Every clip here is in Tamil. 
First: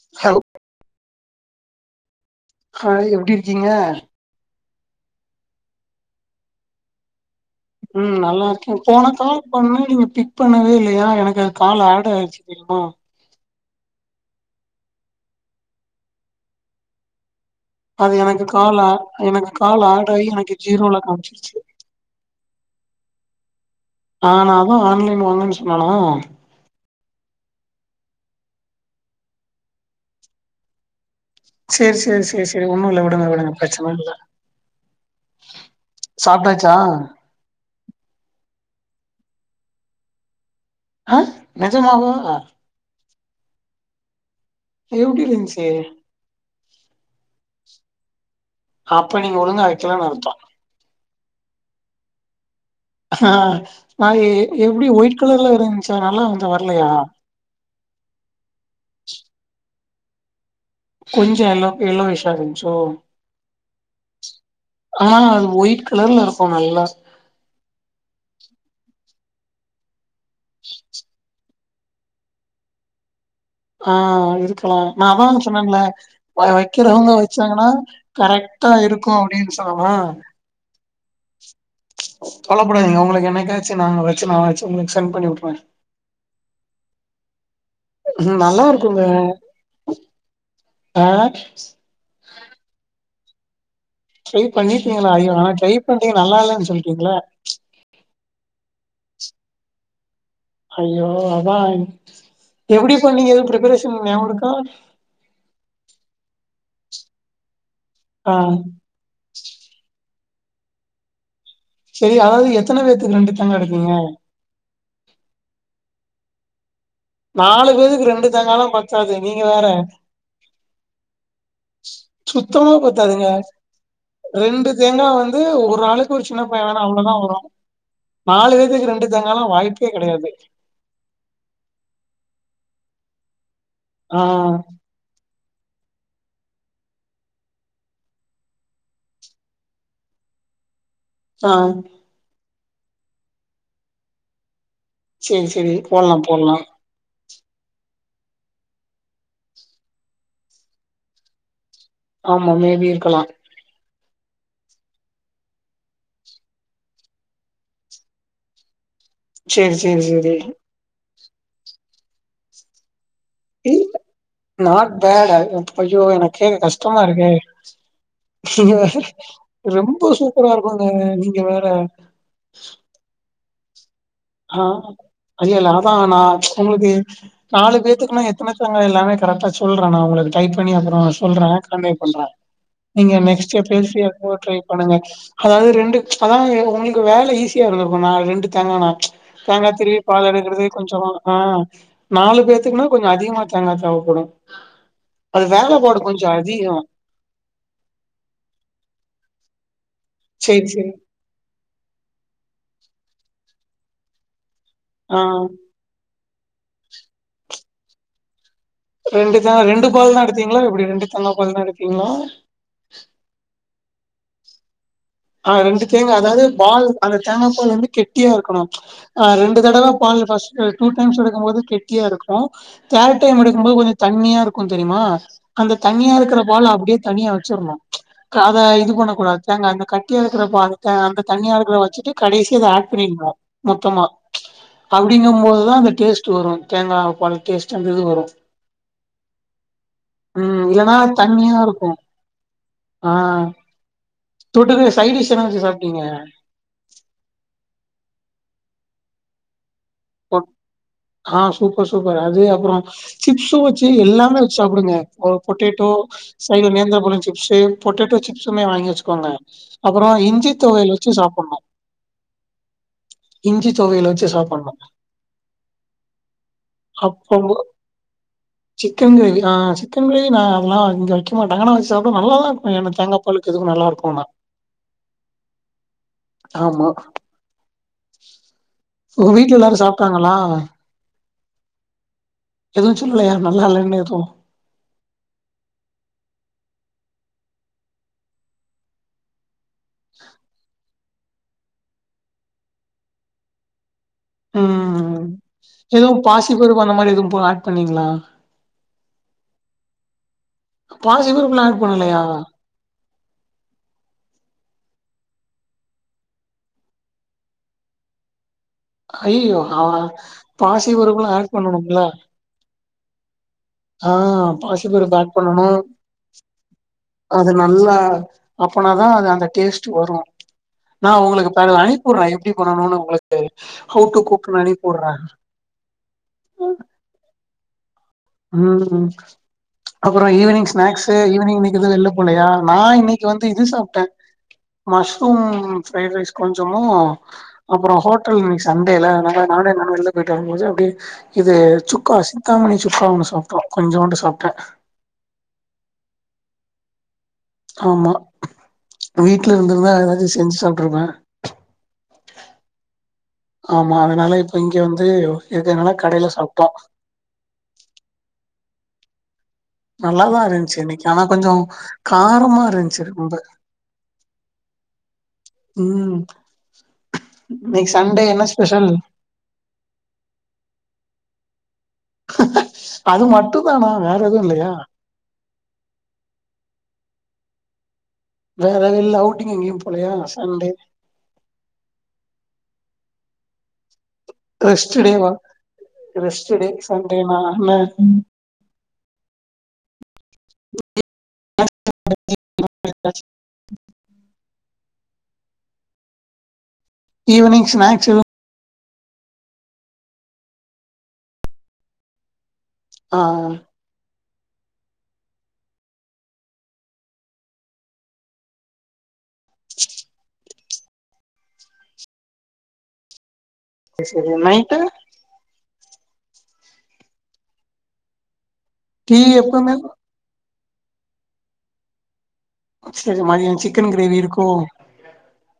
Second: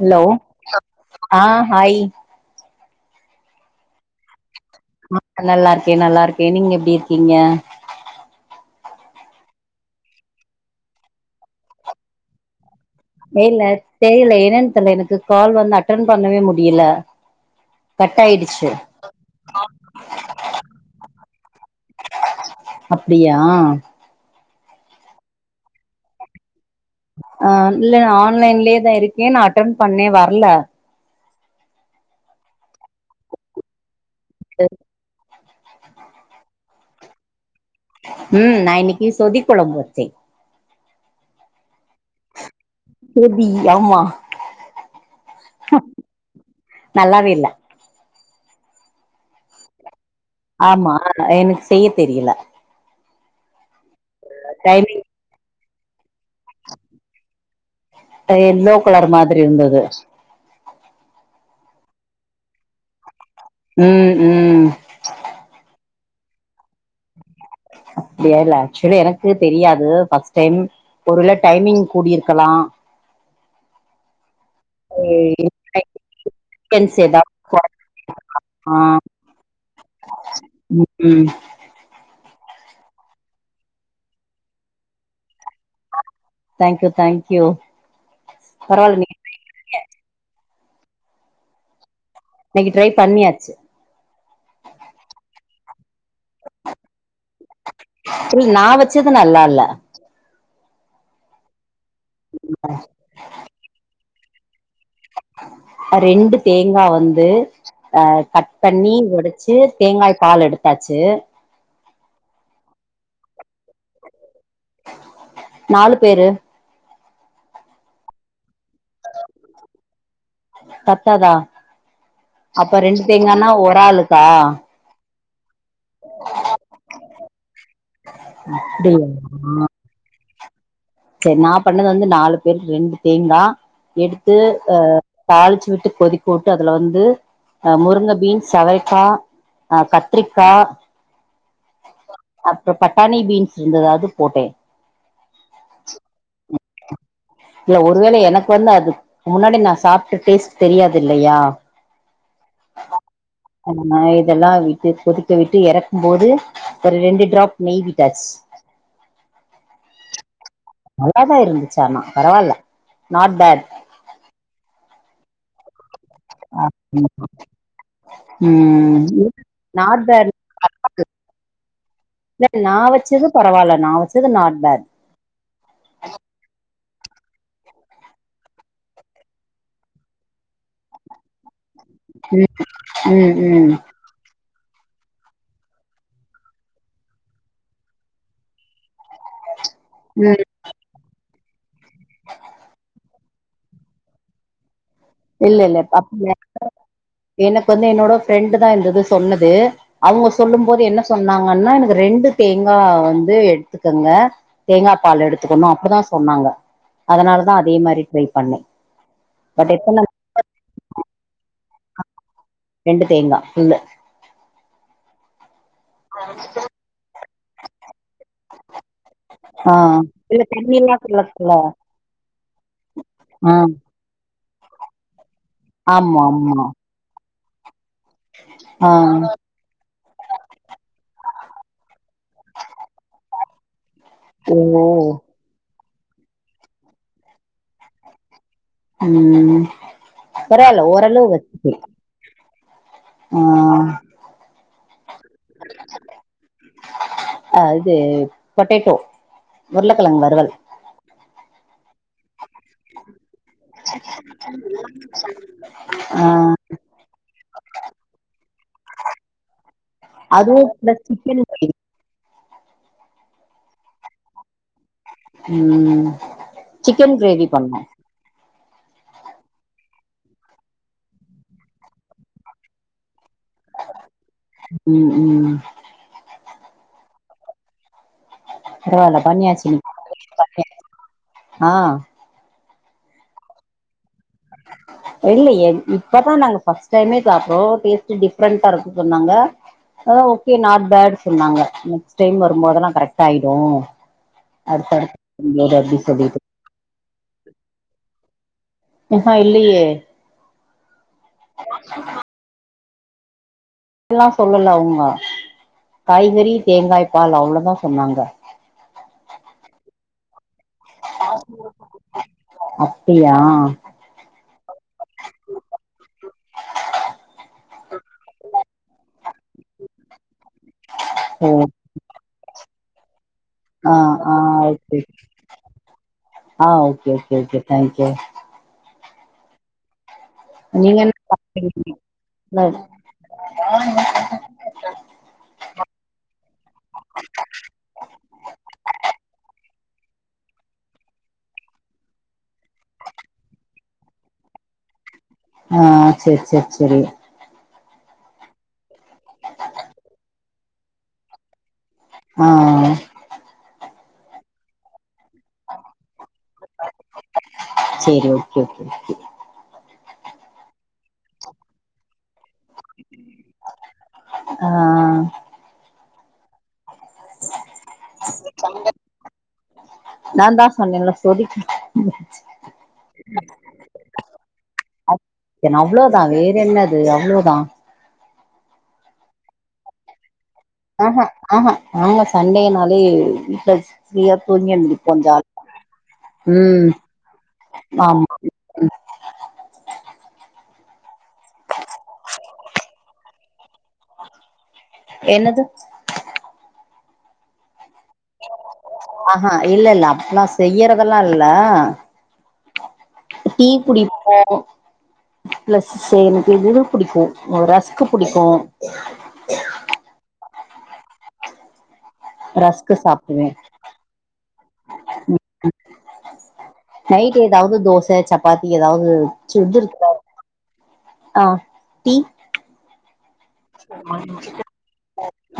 ஹலோ ஆ ஹாய் ஹாய் எப்டி இருக்கீங்க நல்லா இருக்கே நல்லா இருக்கே நீங்க எப்டி இருக்கீங்க ம் நல்லா இருக்கே போன தடவ பண்ணோ நீங்க பிக் பண்ணவே இல்லயா எனக்கு அது கால் ஆட் ஆயிருச்சு தெரியுமா மேய்ல்ல தெரியல என்னன்னு தெரில எனக்கு கால் வந்து அட்டன் பண்ணவே முடியல அது கட் எனக்கு ஆயிடுச்சு கால் ஆ எனக்கு கால் ஆகலை எனக்கு ஜீரோவ்ல்ல காமிச்சிருச்சு அப்டியா ஆ நா தா ஆன்லைன் வாங்கன்னு சொன்னான்னா ஆ இல்ல நா ஆன்லைன்லயேதா இருக்கே நான் அட்டென் பண்ணே வர்ல செரி செரி செரி செரி ஒண்ணு இல்ல விடுங்க விடுங்க பிரச்சன இல்ல [unintelligible] சாப்டாச்சா ம் நா இன்னிக்கி சொதி கொழம்பு வச்சே ஆ நெஜமாவா சொதி ஆமா எப்டிருஞ்சி நல்லாவெ இல்ல அப்ப நீங்க ஒழுங்கா வைக்கலன்னு அர்த்தோ ஆமா ஆ எனக்கு செய்ய தெரியல ஆ நா எ எப்படி டைமிங் ஒயிட் கலர்ல இருந்துச்சா நல்லாருன்சா வரல்லயா அ எல்லோ கலர் மாதிரி இருந்தது கொஞ்சொ எல்லோ எல்லோயிஷா இருந்ச்சூ ம் ம் ஆ அது ஒயிட் கலர்ல இருக்கூ நல்லா அப்படியா இல்ல ஆக்சுவலி எனக்கூ தெரியாது ஃபஸ்ட் டைம் ஒரு டைமிங் கூடியிருக்கலா ஆஹ் இருக்கலா நா அதானு சொன்னன்ல கன்ஸ் வைக்கிறவங்க ஏதாவது வச்சாங்கன்னா கரெக்டா ஆ இருக்கு அப்டின்னு சொல்லலாம் ம் கவலபடாதீங்க உங்களுக்கு என்னைக்காச்சு நாங்க வச்சி நா வச்சு உங்களுக்கு சென் பண்ணி உட்ருவே தேங்க்யூ தேங்க்யூ ம் நல்லா பரவால்ல இருக்குங்க நீ ஆஹ் இன்னைக்கு ட்ரை பண்ணியாச் ட்ரை பண்ணிட்டிங்களா ஐயோ ஆனா ட்ரை பண்ணி நல்லா இல்லன்னு சொல்லிட்டிங்களே த்ரு நா வச்சது நல்லா இல்ல ஐயோ அதா எப்டி பண்ணீங்க எதுவும் ப்ரிபரேஷன் நியாபகம் இருக்கா ரெண்டு தேங்காய் வந்து அஹ ஆ கட் பண்ணி எடுத் தேங்காய் பால் எடுத்தாச்சு சரி அதாவது எத்தன பேத்துக்கு ரெண்டு தேங்கா எடுப்பீங்க நாலு பேரு நாலு பேத்துக்கு ரெண்டு தேங்காலாம் பத்தாது நீங்க வேற பத்தாதா சுத்தமா அப்ப ரெண்டு பத்தாதுங்க தேங்கான்னா ஒரு ஆளுக்கா ரெண்டு தேங்கா வந்து ஒரு ஆளுக்கு ஒரு சின்ன பையன் வேணா அவ்ளோ தா வரொ நாலு பேத்துக்கு அப்டியா ரெண்டு தேங்காலா வாய்ப்பே கிடையாது சரி நா பண்ணது வந்து நாலு பேருக்கு ரெண்டு தேங்கா ஆ எடுத்து அ தாளிச்சு விட்டு கொதிக்க விட்டு அதுல வந்து அ முருங்க பீன்ஸ் செவைக்கா ஆஹ் கத்ரிக்கா ஆஹ் அப்புறம் பட்டானி பீன்ஸ் இருந்தது அது போட்டே சரி சரி போடலாம் போடலாம் இல்ல ஒருவேளை எனக்கு வந்து அது முன்னாடி நா சாப்ட டேஸ்ட் தெரியாது இல்லையா ஆமா மேபி இருக்கலாம் ஆ இதெல்லாம் விட்டு கொதிக்க விட்டு இறக்கும் போது ஒரு ரெண்டு டிராப் நெய் விட்டாச்சு சேரி சேரி சேரி நல்லாதான் இருந்திச்சி ஆனா பரவாயில்ல நாட் பேட் நாட் பேடா அய்யோ எனக்கு கேக்க கஷ்டமா இருக்கே ங்க வேற ம் நாட் ரொம்ப பேட் சூப்பரா இருக்குங்க நீங்க வேற இல்ல நான் வச்சது பரவால்ல நான் வச்ச ஆஹ் அய்ய இல்ல அதான் நா உங்களுக்கு நாலு பேத்துக்குன்னா எத்தன தேங்கா எல்லாமே கரெக்டா சொல்ற நா உங்களுக்கு டைப் பண்ணி அப்புறம் சொல்றேன் பண்ற நீங்க ம் நெக்ஸ்ட் ம் பேசிய எப்போ பண்ணுங்க அதாவது ரெண்டு அதாவது உங்களுக்கு வேலை ஈஸியா இருந்திருக்கும் நா ரெண்டு தேங்கானா தேங்கா திருவி பால் ம் எடுக்குறது கொஞ்சம் ஆஹ் நாலு பேத்துக்குன்னா கொஞ்சம் அதிகமா தேங்கா தேவைப்படும் இல்ல இல்ல அப்ப எனக்கு வந்து என்னோட ஃப்ரெண்டு் தான் இது சொன்னது அவங்க சொல்லும் சேரி போது சேரி என்ன சொன்னாங்கன்னா எனக்கு ரெண்டு தேங்கா வந்து எடுத்துக்கங்க தேங்கா ஆ பால் எடுத்துக்கணும் அப்படிதா சொன்னாங்க அதே மாரி ட்ரை பண்ண ரெண்டு தா ரெண்டு பால் தா எடுத்திங்களா எப்டி ரெண்டு தேங்கா பால் எடுத்தீங்களா ரெண்டு தேங்கா ஆஹ் ரெண்டு தேங்கா அதாவது பால் அந்த தேங்காப்பால் வந்து கெட்டியா இருக்கனும் ரெண்டு ஆ தடவ பால் இல்ல ஃபர்ஸ்ட டூ தண்ணில்லா டைம்ஸ் கலக்கல எடுக்கும்போது கெட்டியா இருக்கும் தேர்ட் டைம் ஆ எடுக்கும் போது கொஞ்சம் தண்ணியா இருக்கும் தெரியுமா அந்த தண்ணியா ஆமா இருக்கிற ஆமா பால் அப்டியே தனியா வச்சிரணும் அத ஆ இது பண்ணக் கூடாது தேங்கா அந்த க ட்டியா இருக்கிற பாலத்த அந்த தண்ணியா இருக்கிற வச்சிட்டு கடைசி அத அட் பண்ணிரனும் மொத்தமா ஓ அப்டிங்கம்போதுதா அந்த டேஸ்ட்டு வரு தேங்கா பால் டேஸ்ட்டு அந்த இது வரு ம் ம் பரவால்ல இல்லன்னா ஓரளவு தண்ணியா வெச்சுப்பே இருக்கு ஆ தொட்டுக்கு சைடிஷ் என்ன வெச்சு சாப்ட்டீங்க அ இது பொட்டேட்டோ உருளகெழங் வருவல் ஆ சூப்பர் சூப்பர் அது அப்றோ சிப்ஸு வெச்சி எல்லாமே வெச்சு சாப்டுங்க ஒருப் பொட்டேட்டோ ஆ சைட்ல நேந்திரபழம் சிப்ஸு பொட்டேட்டோ சிப்ஸுமே வாங்கி வெச்சுகோங்க அப்பறோ இஞ்சித் அதுவு தொவையல் பிளஸ் வெச்சி சிக்கன் சாப்புன்னு ஃப்ரை இஞ்சி தொவையல வெச்சு சாப்பன்னு ம் சிக்கன் கிரேவி அப்பவோ பண்ணோ சிக்கன் கிரேவி ஆ சிக்கன் கிரேவி நா அதெல்லா இங்க வெக்க மாட்டாங்கா ஆனா வெச்சு சாப்ட நல்லாதாருக்கு ஏன்டா தேங்காப் களுக்கு எதுவு நல்லாருக்குன்னா ம் ம் ஆமா பரவால்ல ஒங்க வீட்ல பண்ணியாச்சு எல்லாரு சாப்ட்டாங்களா இன்னைக்கு ஆ எதுவு சொல்லலையா நல்லாலேன்னு எதுவு இல்லயே இப்பதா நாங்க ஃபர்ஸ்ட் டைமே சாப்ட்றோம் டேஸ்ட்டு டிஃப்ரெண்டா இருக்கு சொன்னாங்க ஆ ஓகே நாட் பேடு சொன்னாங்க நெக்ஸ்ட் டைம் வரும்போதெல்லா கரெக்ட்டாயிடு அடுத்தடுத்து [unintelligible] சொல்லிட்டு த்தி பருப்பு அந்த மாரி எதுவும் போ ஆட் பண்ணீங்ளா ம் ம் இல்லியே பாசிபருப்லா ஆட் பண்ணலையா எல்லா சொல்லல அவுங்க காய்கறி தேங்காய் பால் அவ்ளதா சொன்னாங்க ஐயய்யோ அவெ பாசி பருப்லா ஆட் பண்ணணுமில்ல அப்டியா ஆ பாசிபருப்பு ஆட் பண்ணணு அது நல்லா அப்பனாதா அது அந்த டேஸ்ட்டு வரு நா ஒங்களுகு ஓ இப்பனெல் அனிப்புர்றே எப்டி பண்ணணு ஒங்களுக்கு ஆ have to ah குக்குனு okay அனிப்புர்றே ah okay okay okay thank you ம் ம் அப்பறோ ஈவினிங் நீங்க என்ன ஸ்நாக்ஸு ஈவினிங் இன்னைக்கு எது வெள்லப் போலயா சாப்டீங்க நா இன்னைக் க்க வந்து இது சாப்ட்டே மஷ்ரூம் ஃப்ரைட் ரைஸ் கொஞ்சமு அப்பறோ ஹோட்டல் இன்னைக்கு சண்டேல அதுனால நானே நடந்து வெள்ல போயிட்டு வரும் போது அப்டியே இது சுக்கா சிந்தாமணி சுக்கா ஒன்னு சாப்ட்டோ கொஞ்சோண்டு சாப்ட்டே ஆ சேர் சேர் செரி ஆமா வீட்ல இருந்துருந்தா எதாச்சு செஞ்சு சாப்ட்ருப்பே ம் ம் ம் ஆமா அதனால இப்ப இங்க வந்து இருக்கதுனால கடைல சாப்ட்டோ சேரி ஓகே ஓகே ஓகே நல்லாதா இருந்ச்சு இன்னைக்கு ஆனா கொஞ்சோ காரமா இருந் ச்சு ரொம்ப ஆ ம் இன்னைக் சண்டே என்ன ஸ்பெஷல் நாந்தா சொன்னேல்ல சொதிக் அது மட்டுந்தானா வேற எதுவு இல்லயா என் அவ்ளோதா வேற என்னது அவ்ளோதா வேற எது இல்ல அவுட்டிங் எங்கியும் போலயா சண்டே அ அ அ அ நாங்க சண்டேனாலே விட்டாச்சு ஃப்ரீயா தூங்கி ரெஸ்ட் டேவா எந்திரி ரெஸ்ட் [unintelligible] டே ம் சண்டேனா என்ன ஆம் [inaudible] என்னது ஈவ்னிங் ஸ்நாக்ஸ் எது ஆ ஹா இல்லெல்ல அப்பில்லா செய்யறதெல்லா இல்ல ஆ டீ குடிப்போ ப்ளஸ் [unintelligible] புடிக்கு ரஸ்க்கு புடிக்கு [inaudible] ரஸ்க்கு சாப்டுவே சேர் சேரி நைட்டு நைட்டு எதாவ்து தோச ச ப்பாத்தி எதாவ்து டீ எப்பவுமே [unintelligible] ஆ டீ செரி மதியோ சிக்கன் கிரேவி இருக்கோ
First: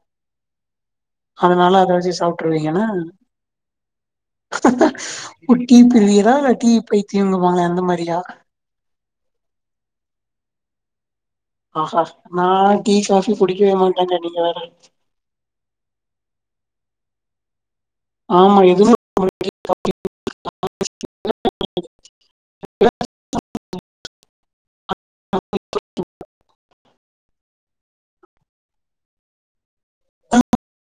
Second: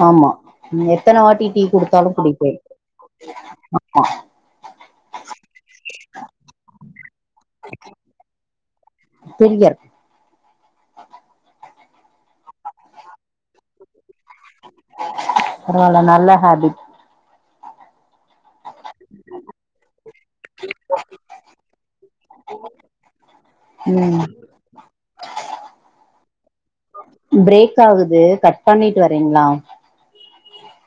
ஆமா எத்தன வாட்டி டீ அதனால அத குடுத்தாலு வச்சு குடிப்பே சாப்ட்ருவீங்க என்ன ஆமா ஓ டீ பிரியரா டீ பைத்தியோங்குவாங்களே அந்த மாரியா பிரியர் ஆ ஹா நா டீ காஃபி குடிக்கவேமாட்டேங்க நீங்க வேற பரவால்ல நல்ல ஹாபிட் ஆமா எதுமே [inaudible] ம் பிரேக்காகுது கட் பண்ணிட்டு வரீங்ளா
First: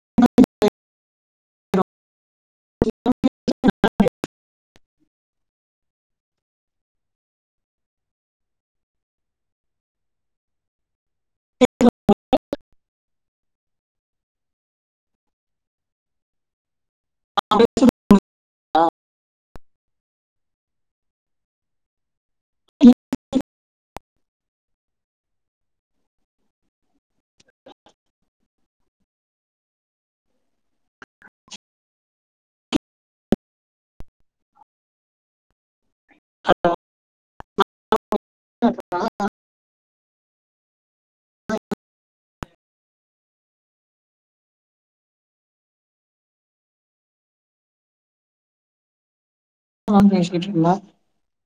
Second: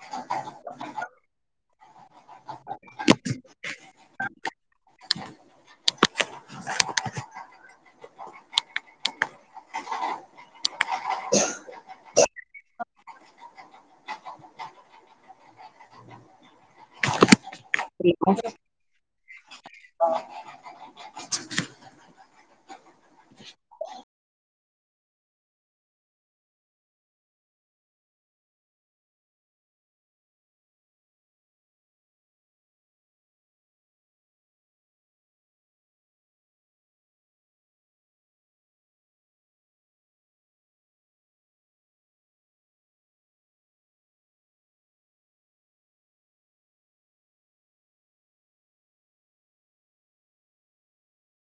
[inaudible] [inaudible] [inaudible] [inaudible] [inaudible] [inaudible] [inaudible] ஃபோன் பேசிட்ருந்தா